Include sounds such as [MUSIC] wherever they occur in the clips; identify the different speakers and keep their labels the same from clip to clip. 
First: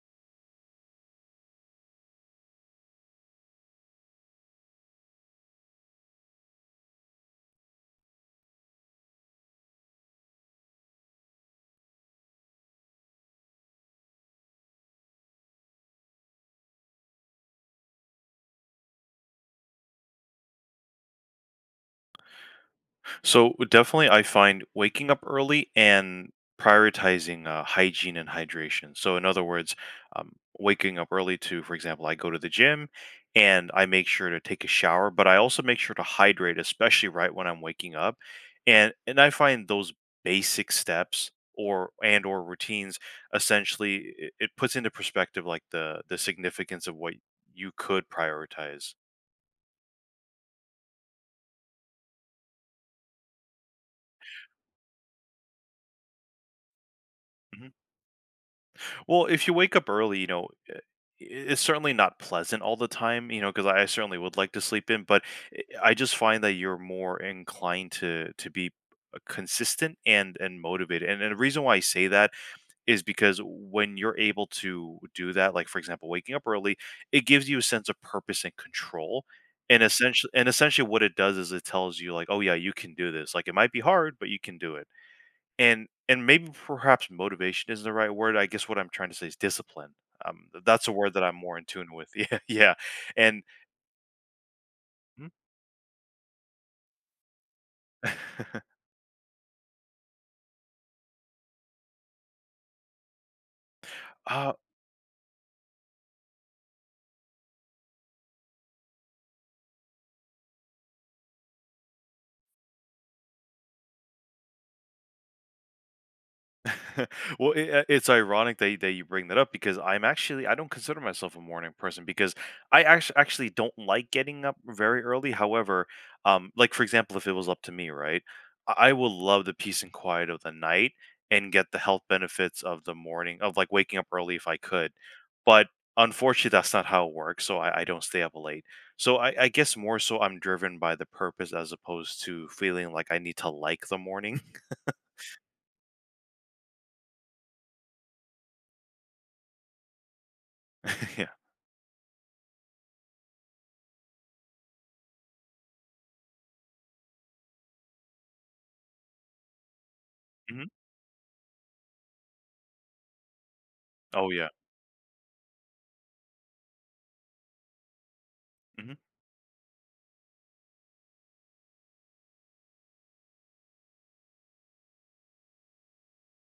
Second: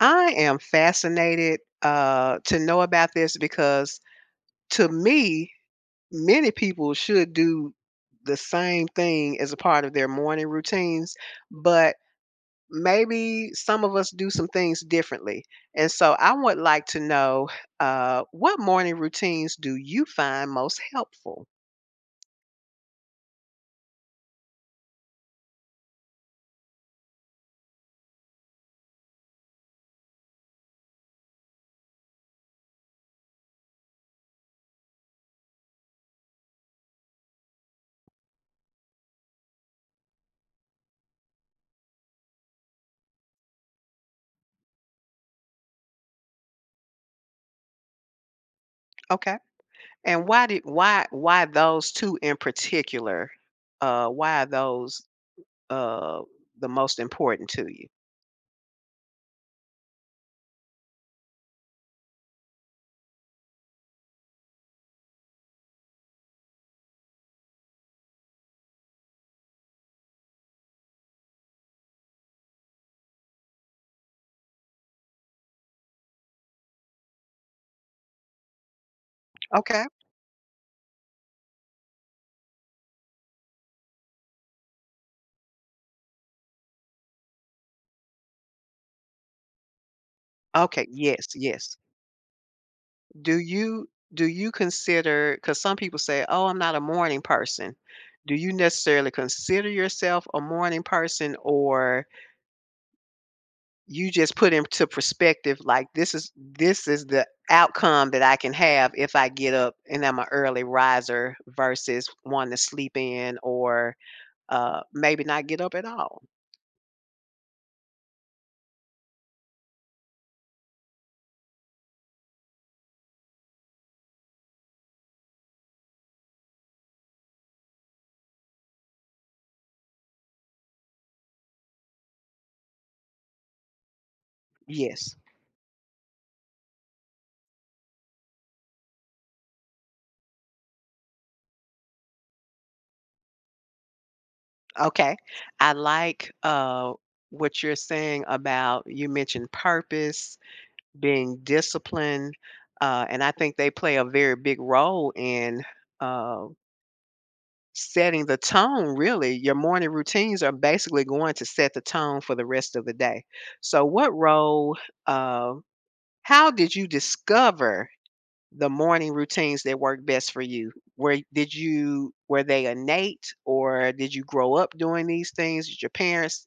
Speaker 1: I am fascinated to know about this because, to me, many people should do the same thing as a part of their morning routines, but maybe some of us do some things differently. And so I would like to know, what morning routines do you find most helpful?
Speaker 2: So definitely, I find waking up early and prioritizing hygiene and hydration. So in other words, um, waking up early to, for example, I go to the gym and I make sure to take a shower, but I also make sure to hydrate, especially right when I'm waking up. And I find those basic steps or and or routines essentially it puts into perspective like the significance of what you could prioritize.
Speaker 1: Okay. And why did why those two in particular? Why are those uh, the most important to
Speaker 2: Mhm.
Speaker 1: you?
Speaker 2: Well, if you wake up early, you know, it's certainly not pleasant all the time, you know, because I certainly would like to sleep in, but I just find that you're more inclined to be consistent and motivated. And the reason why I say that is because when you're able to do that, like for example, waking up early, it gives you a sense of purpose and control. And
Speaker 1: Okay.
Speaker 2: essentially, what it does is it tells you, like, oh yeah, you can do this. Like, it might be hard, but you can do it and maybe perhaps motivation isn't the right word. I guess what I'm trying to say is discipline. That's
Speaker 1: Okay,
Speaker 2: a word that
Speaker 1: yes,
Speaker 2: I'm more in
Speaker 1: yes.
Speaker 2: tune with. [LAUGHS] Yeah, yeah,
Speaker 1: Do
Speaker 2: and
Speaker 1: you do you consider,
Speaker 2: [LAUGHS]
Speaker 1: because some people say, "Oh, I'm not a morning person." Do you
Speaker 2: Mhm.
Speaker 1: necessarily consider yourself a morning person, or you just
Speaker 2: um,
Speaker 1: put into perspective, like this is the outcome that I can have if I get up and I'm an early riser versus one to sleep in, or maybe not get up at all?
Speaker 2: [LAUGHS] well, it's ironic that, you bring that up because I'm actually I don't consider myself a morning person because I actually don't like getting up very early. However, like for example, if it was up to me, right, I will love the peace and quiet of the night and get the health benefits of the morning of like waking up early if I could.
Speaker 1: Yes.
Speaker 2: But unfortunately, that's not how it works. So I don't stay up late. So I guess more so I'm driven by the purpose as opposed to feeling like I need to like the morning.
Speaker 1: Okay. I like what you're saying about you mentioned purpose,
Speaker 2: [LAUGHS] Yeah.
Speaker 1: being disciplined, and I think they play a very big role in uh, setting the tone, really. Your morning routines are
Speaker 2: Hmm.
Speaker 1: basically going to set the tone for the rest of the day. So, what
Speaker 2: Oh yeah.
Speaker 1: role, uh, how did you discover the
Speaker 2: Mm-hmm.
Speaker 1: morning routines that work best for you? Where did you, were they innate, or did you grow up doing these things? Did your parents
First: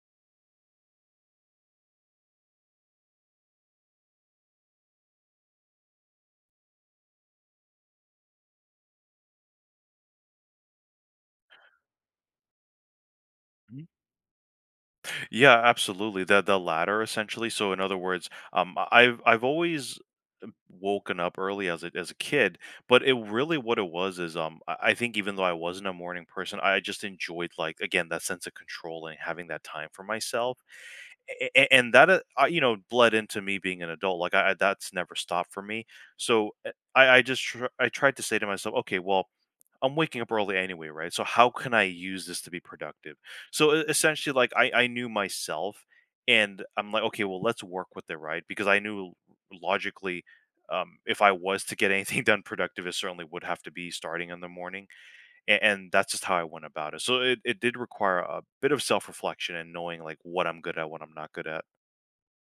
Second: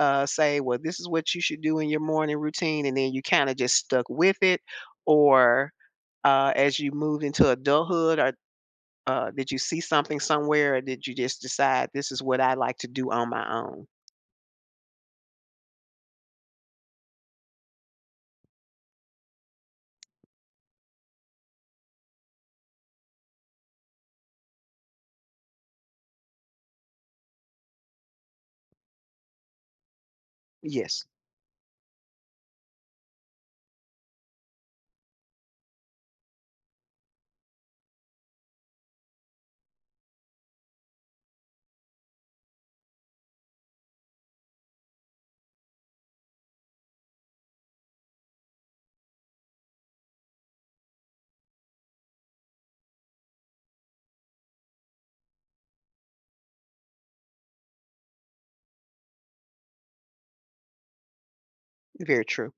Speaker 1: say, "Well, this is what you should do in your morning routine," and then you kinda just stuck with it? Or, as you moved into adulthood, or, did you see something somewhere, or did you just decide, "This is what I like to do on my
Speaker 2: Mhm.
Speaker 1: own?"
Speaker 2: Yeah, absolutely. The latter essentially. So in other words, I've always woken up early as a kid, but it really what it was is I think even though I wasn't a morning person, I just enjoyed like again that sense of control and having that time for myself.
Speaker 1: Yes,
Speaker 2: And that you know bled into me being an adult. Like that's never stopped for me. So I just I tried to say to myself, okay, well I'm waking up early anyway, right? So how can I use this to be productive? So essentially, like I knew myself, and I'm like, okay, well, let's work with it, right? Because I knew logically, if I was to get anything [LAUGHS] done productive, it certainly would have to be starting in the morning, and that's just how I went about it. So it did require a bit of self reflection and knowing like what I'm good at, what I'm not good at.
Speaker 1: very true.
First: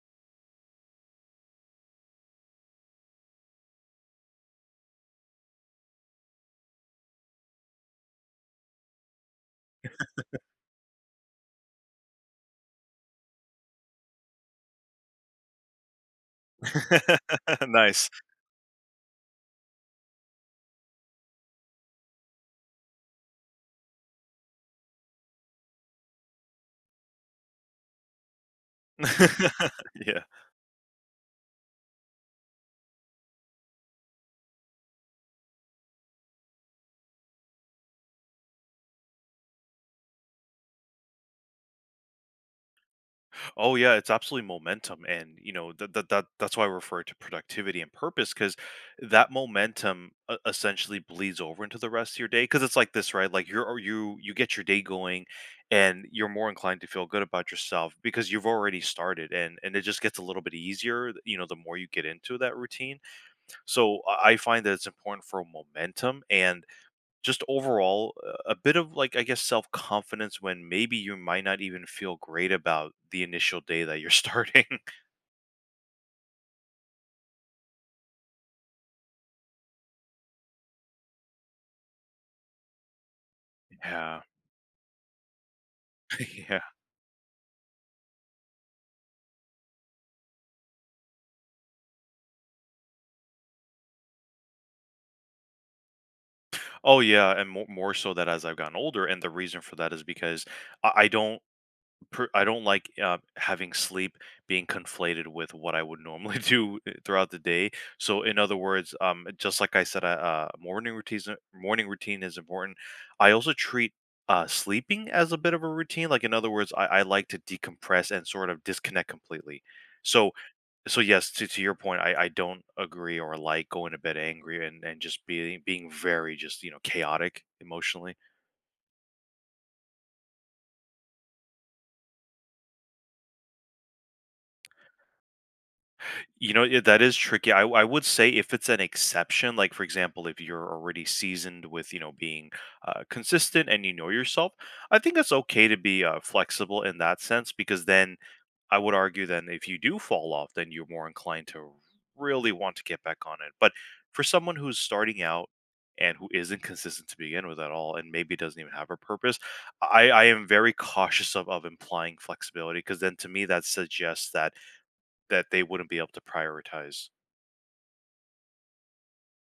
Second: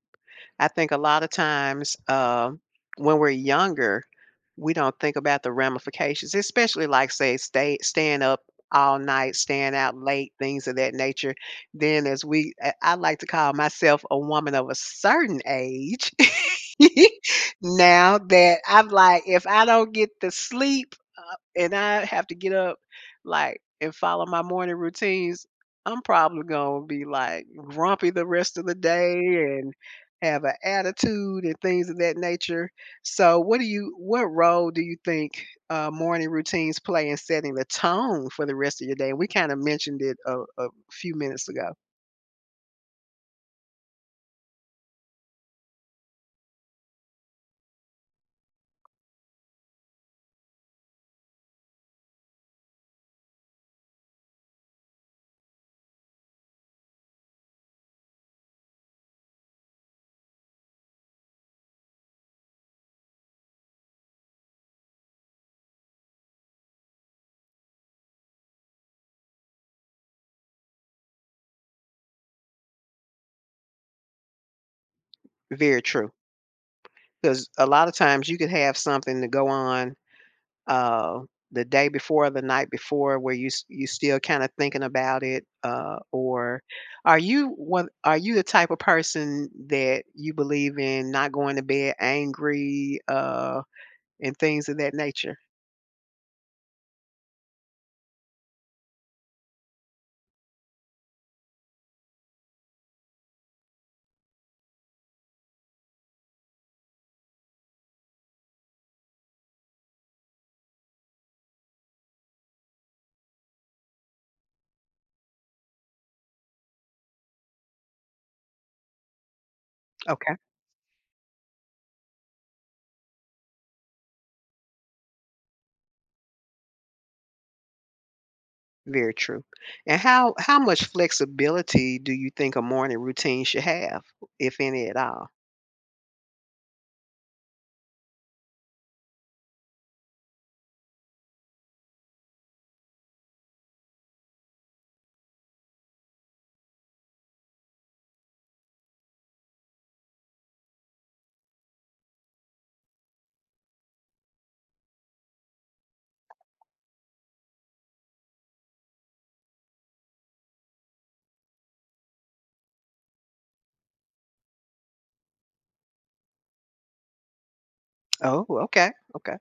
Speaker 1: I think a lot of times, when we're younger, we don't think about the ramifications, especially like say stay staying up all night, staying out late, things of that nature. Then as we I like to call myself a woman of a certain age [LAUGHS]
Speaker 2: [LAUGHS] Nice.
Speaker 1: now that I'm like, if I don't get the sleep and I have to get up, like, and follow my morning routines, I'm probably gonna be like grumpy the rest of the day
Speaker 2: [LAUGHS]
Speaker 1: and
Speaker 2: Yeah.
Speaker 1: have an attitude and things of that nature. So what role do you think morning routines play in setting the tone for the rest of your day? We kind of mentioned it a few minutes ago.
Speaker 2: Oh yeah, it's absolutely momentum, and you know that's why I refer to productivity and purpose because that momentum essentially bleeds over into the rest of your day. Because it's like this, right? Like you you get your day going, and you're more inclined to feel good about yourself because you've already started, and it just gets a little bit easier. You know, the more you get into that routine. So I find that it's important for momentum and just overall, a bit of like, I guess, self confidence when maybe you might not even feel great about the initial day that you're starting. [LAUGHS]
Speaker 1: Very true. Because a lot of times you could have something to go on uh, the day before or the night before, where you still
Speaker 2: Yeah.
Speaker 1: kind of thinking about it,
Speaker 2: [LAUGHS] Yeah.
Speaker 1: or are you the type of person that you believe in not going to bed angry and things of that nature?
Speaker 2: Oh, yeah. And more so that as I've gotten older. And the reason for that is because I don't. Per I don't like, having sleep being conflated with what I would normally [LAUGHS] do throughout the day. So in other words, just like I said, morning routine is important. I also treat, sleeping as a bit of a routine. Like in other words, I like to decompress and sort of disconnect completely. So
Speaker 1: Okay.
Speaker 2: yes, to, your point, I don't agree or like going to bed angry and, just being very just, you know, chaotic emotionally.
Speaker 1: Very true. And how much flexibility do you think a morning routine should have, if any at all?
Speaker 2: You know, yeah, that is tricky. I would say if it's an exception, like for example, if you're already seasoned with, you know, being consistent and you know yourself, I think it's okay to be flexible in that sense because then I would argue then if you do fall off, then you're more inclined to really want to get back on it. But for someone who's starting out and who isn't consistent to begin with at all and maybe doesn't even have a purpose, I am very cautious of, implying flexibility because then to me that suggests that they wouldn't be able to prioritize.
Speaker 1: Oh, okay. Okay,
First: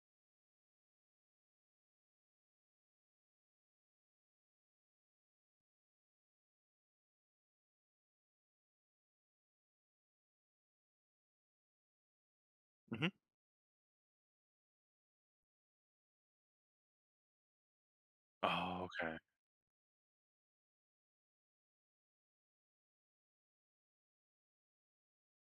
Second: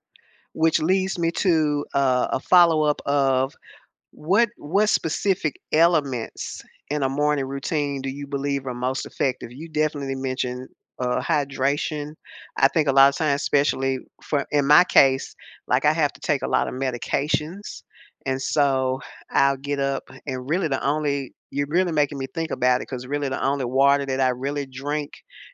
Speaker 1: which leads me to a follow-up of: what specific elements in a morning routine do you believe are most effective? You definitely mentioned hydration. I think a lot
Speaker 2: Mhm.
Speaker 1: of times, especially for in my case, like I have to take a lot of medications, and
Speaker 2: Oh,
Speaker 1: so
Speaker 2: okay.
Speaker 1: I'll get up and really the only you're really making me think about it, because really the only water that I really drink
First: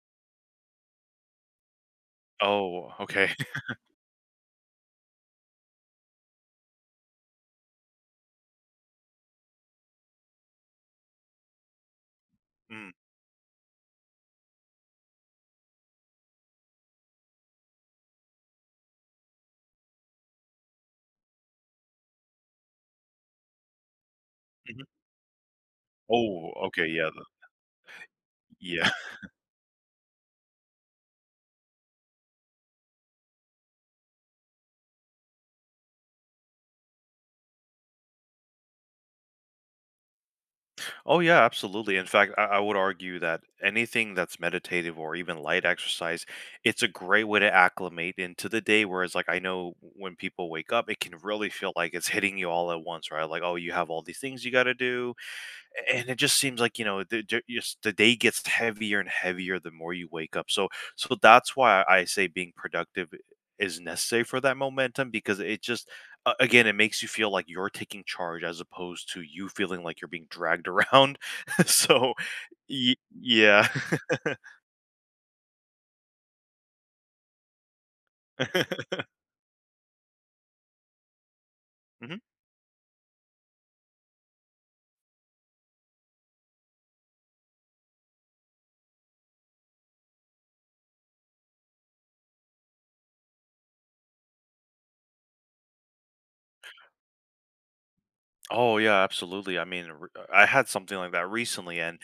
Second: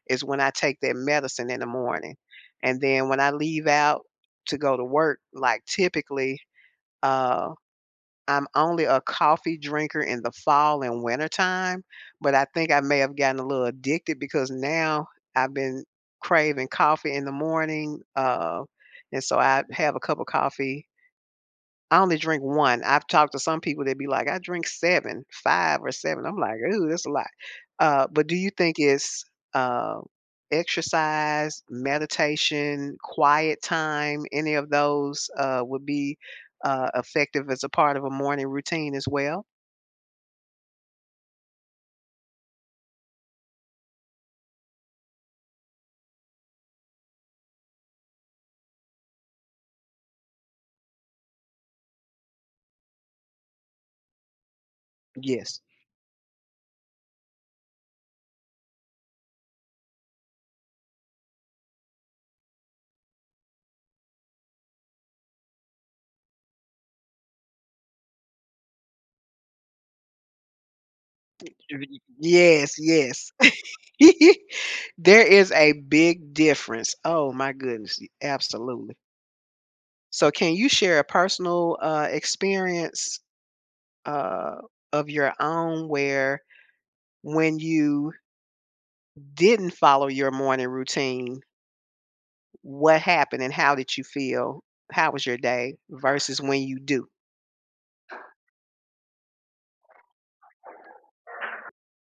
Speaker 1: is when I take that medicine in the morning, and
Speaker 2: Oh,
Speaker 1: then when
Speaker 2: okay.
Speaker 1: I
Speaker 2: [LAUGHS]
Speaker 1: leave out to go to work, like typically. Uh, I'm only a coffee drinker in the fall and winter time, but I think I
Speaker 2: Mm,
Speaker 1: may have gotten a little addicted because now I've been craving coffee in the morning, and so I have a cup of coffee. I only drink 1. I've talked to some people that be like, "I drink
Speaker 2: mhm.
Speaker 1: 7, 5 or 7." I'm
Speaker 2: Oh,
Speaker 1: like,
Speaker 2: okay,
Speaker 1: "Ooh, that's
Speaker 2: yeah,
Speaker 1: a
Speaker 2: the
Speaker 1: lot." But do you think
Speaker 2: yeah. [LAUGHS]
Speaker 1: it's, uh, exercise, meditation, quiet time, any of those, would be, effective as a part of a morning routine as well?
Speaker 2: Oh, yeah, absolutely. In fact, I would argue that anything that's meditative or even light exercise, it's a great way to acclimate into the day, whereas, like, I know when people wake up, it can really feel like it's hitting you all at once, right? Like, "Oh, you have all these things you gotta do."
Speaker 1: Yes.
Speaker 2: And it just seems like you know just the day gets heavier and heavier the more you wake up so that's why I say being productive is necessary for that momentum because it just again it makes you feel like you're taking charge as opposed to you feeling like you're being dragged around [LAUGHS] so
Speaker 1: Yes, yes.
Speaker 2: yeah.
Speaker 1: [LAUGHS] There is a big difference. Oh my goodness, absolutely.
Speaker 2: [LAUGHS]
Speaker 1: So can you share a personal, experience uh, of your own where, when you didn't follow your morning routine, what happened and how did you feel? How was your day versus when you do?
Speaker 2: Oh yeah, absolutely. I mean, I had something like that recently, and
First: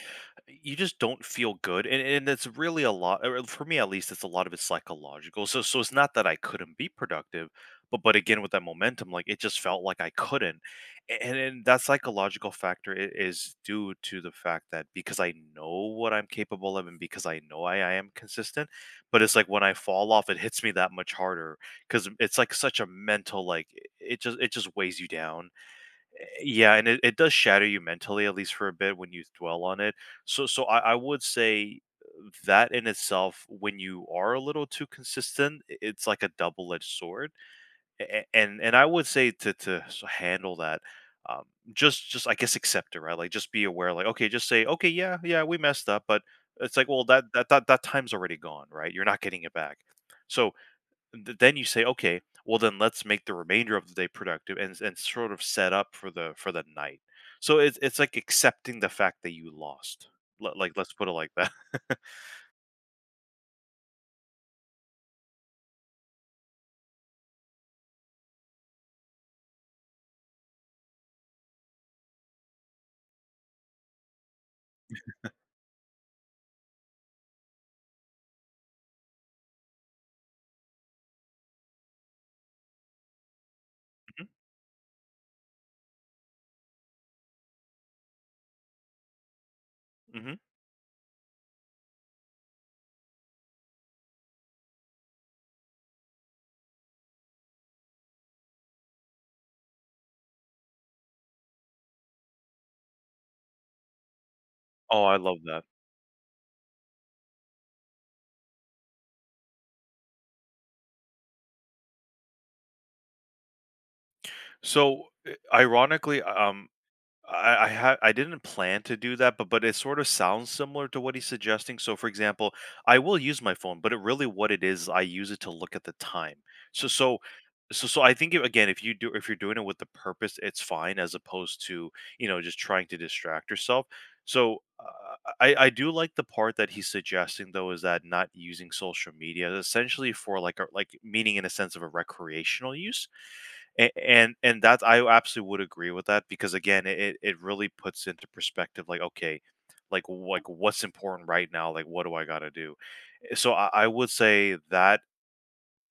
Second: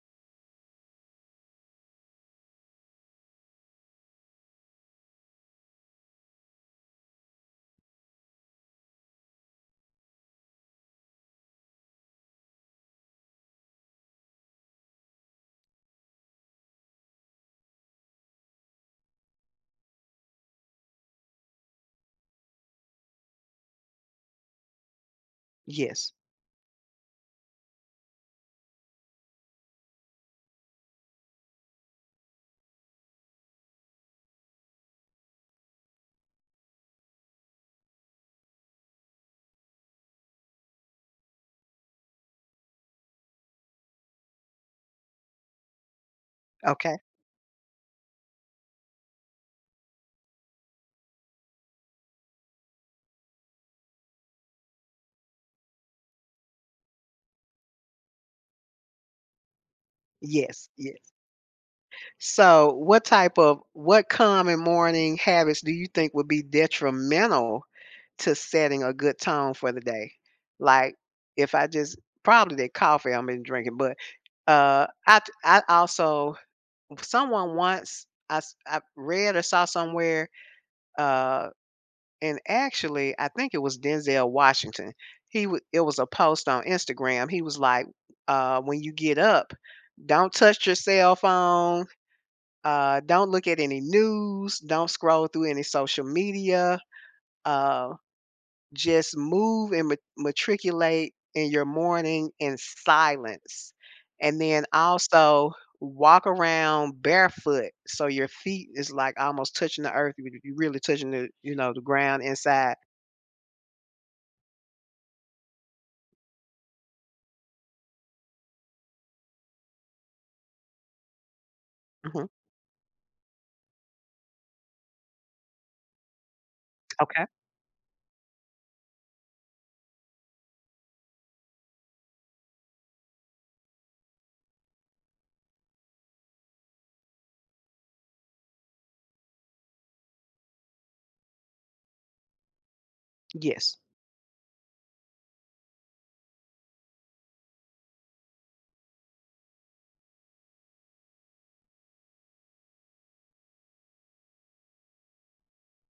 Speaker 2: you just don't feel good, and it's really a lot or for me at least. It's a lot of it's psychological. So it's not that I couldn't be productive, but again with that momentum, like it just felt like I couldn't. And that psychological factor is due to the fact that because I know what I'm capable of, and because I know I am consistent, but it's like when I fall off, it hits me that much harder because it's like such a mental like it just weighs you down.
Speaker 1: Yes.
Speaker 2: Yeah, and it does shatter you mentally, at least for a bit, when you dwell on it. So, so I would say that in itself, when you are a little too consistent, it's like a double-edged sword. And I would say to handle that, um, just I guess accept it, right? Like just be aware, like okay, just say okay, yeah, yeah, we messed up, but it's like
Speaker 1: Okay.
Speaker 2: well, that time's already gone, right? You're not getting it back. So then you say, okay, well then let's make the remainder of the day productive and sort of set up for the night. So it's like accepting the fact that you lost.
Speaker 1: Yes.
Speaker 2: Like let's
Speaker 1: Yes.
Speaker 2: put it like that. [LAUGHS]
Speaker 1: So, what type of what common morning habits do you think would be detrimental to setting a good tone for the day? Like, if I just probably the coffee I've been drinking, but I also, someone once, I read or saw somewhere, uh, and actually, I think it was
Speaker 2: Mhm,
Speaker 1: Denzel Washington. It was a post on Instagram. He was like, "When you get up,
Speaker 2: mhm.
Speaker 1: don't touch your cell phone. Don't look at any news. Don't scroll through any social media. Uh, just move and ma matriculate in your morning in silence, and then
Speaker 2: Oh, I love
Speaker 1: also
Speaker 2: that.
Speaker 1: walk around barefoot, so your feet is, like, almost touching the earth, you really touching the ground inside."
Speaker 2: So, ironically, I didn't plan to do that, but it sort of sounds similar to what he's suggesting. So, for
Speaker 1: Mhm.
Speaker 2: example, I will use my phone, but it really what it is, I use it to look at the time. So so
Speaker 1: Okay.
Speaker 2: so I think again, if you do if you're doing it with the purpose, it's fine as opposed to, you know, just trying to distract yourself. So, I do like the part that he's suggesting though is that not using social media essentially for like meaning in a sense of a recreational use
Speaker 1: Yes.
Speaker 2: and that I absolutely would agree with that because again, it really puts into perspective like okay, like what's important right now, like what do I got to do? So I would say that,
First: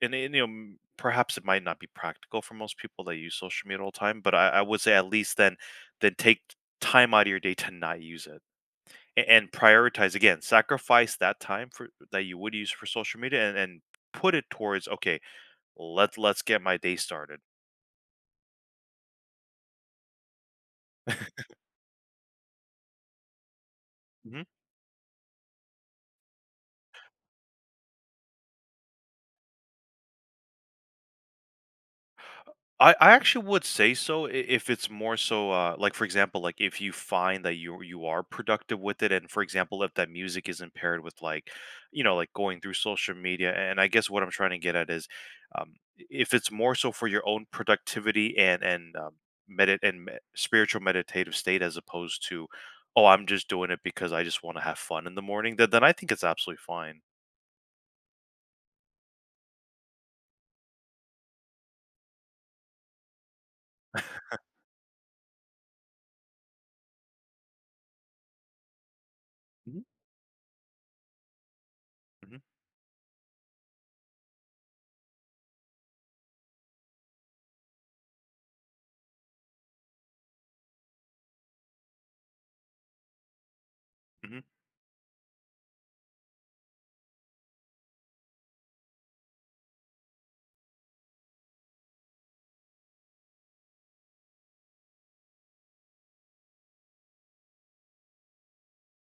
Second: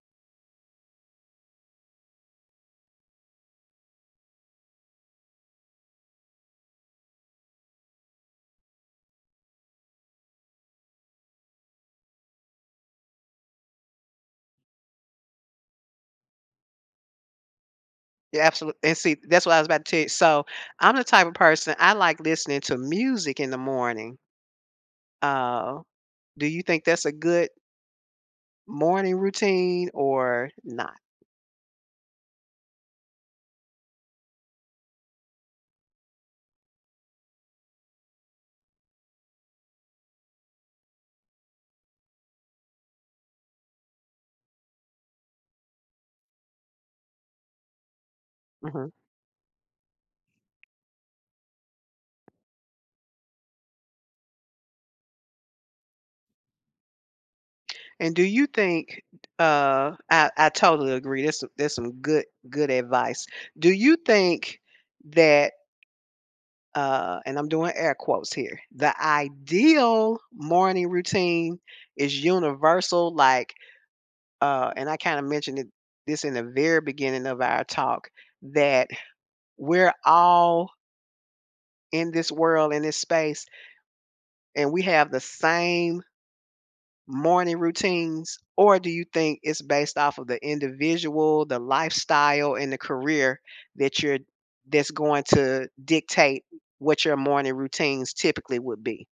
Speaker 2: and you know, perhaps it might not be practical for most people that use social media all the time, but I would say at least then take time out of your day to not use it and prioritize again, sacrifice that time for that you would use for social media and put it towards okay, let's get my day started.
Speaker 1: Yeah, absolute, and see, that's what I was about to tell you. So, I'm the type of person, I like listening to music in the morning. Uh, do you think that's a good morning routine or not?
Speaker 2: I actually would say so if it's more so like for example like if you find that you are productive with it and for example if that music isn't paired with like you know like going through social media and I guess what I'm trying to get at is um if it's more so for your own productivity and
Speaker 1: Mhm.
Speaker 2: spiritual meditative state as opposed to oh I'm just doing it because I just want to have fun in the morning then I think it's absolutely fine.
Speaker 1: And do you think, I totally agree. There's some good advice. Do you think that, and I'm doing air quotes here, the
Speaker 2: Mhm.
Speaker 1: ideal morning routine is universal, like, and I kind of mentioned it, this in the very beginning of our talk, that we're all in this world, in this space,
Speaker 2: Hmm.
Speaker 1: and we have the same morning routines? Or do you think it's based off of the individual, the lifestyle, and the career that you're that's going to dictate what your morning routines typically would be?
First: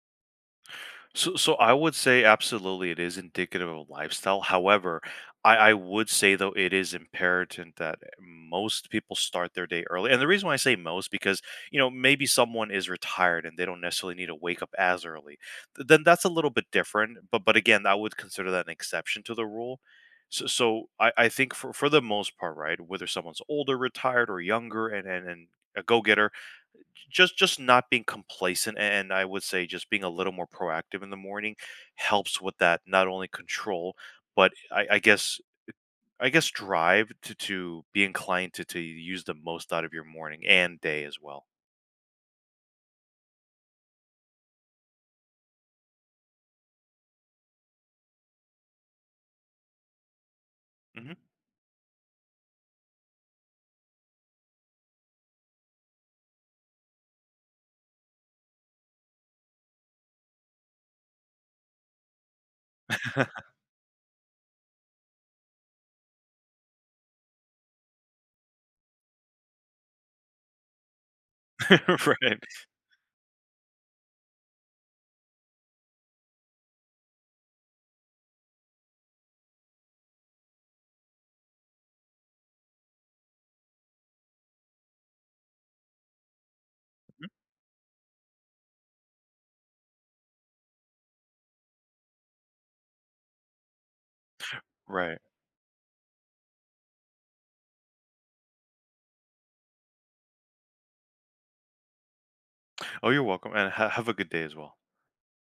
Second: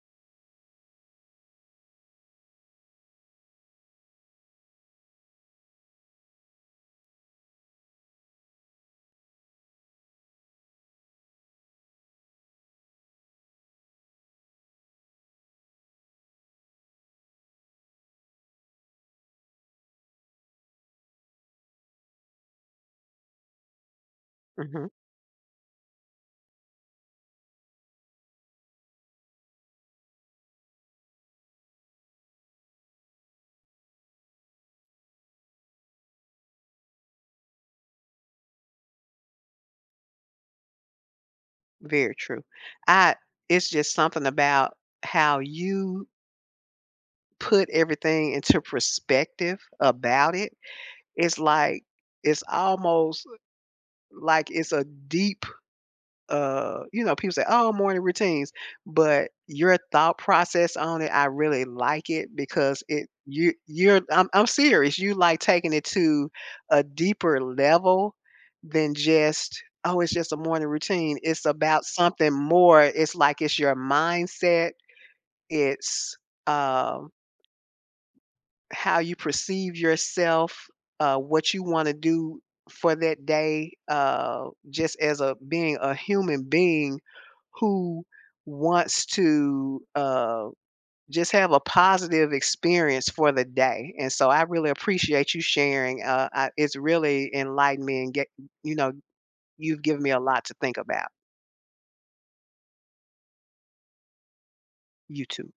Speaker 2: So, I would say absolutely it is indicative of lifestyle. However, I would say though it is imperative that most people start their day early. And the reason why I say most because you know maybe someone is retired and they don't necessarily need to wake up as early. Then that's a little bit different. But again, I would consider that an exception to the rule. So, so I think for, the most part, right, whether someone's older, retired, or younger,
Speaker 1: Mhm.
Speaker 2: and a go getter, just not being complacent and I would say just being a little more proactive in the morning helps with that not only control but I guess drive to be inclined to use the most out of your morning and day as well.
Speaker 1: Very true. I It's just something about how you put everything into perspective about it.
Speaker 2: Hmm.
Speaker 1: It's like, it's almost like it's a deep, you know, people say, "Oh, morning routines," but your thought process on it, I really like it, because it
Speaker 2: [LAUGHS]
Speaker 1: you you're I'm serious. You like taking it to a deeper level than just, oh, it's just a morning routine. It's about something
Speaker 2: Right,
Speaker 1: more. It's like, it's your mindset. It's, um how you perceive yourself, what you wanna do for that day, just as a being, a human being who wants to, just have a positive experience for the day, and so I really
Speaker 2: right.
Speaker 1: appreciate you sharing. I It's really enlightened me, and get you know, you've given me a lot to think about.
Speaker 2: Oh, you're welcome, and have a good day as well.
Speaker 1: You too.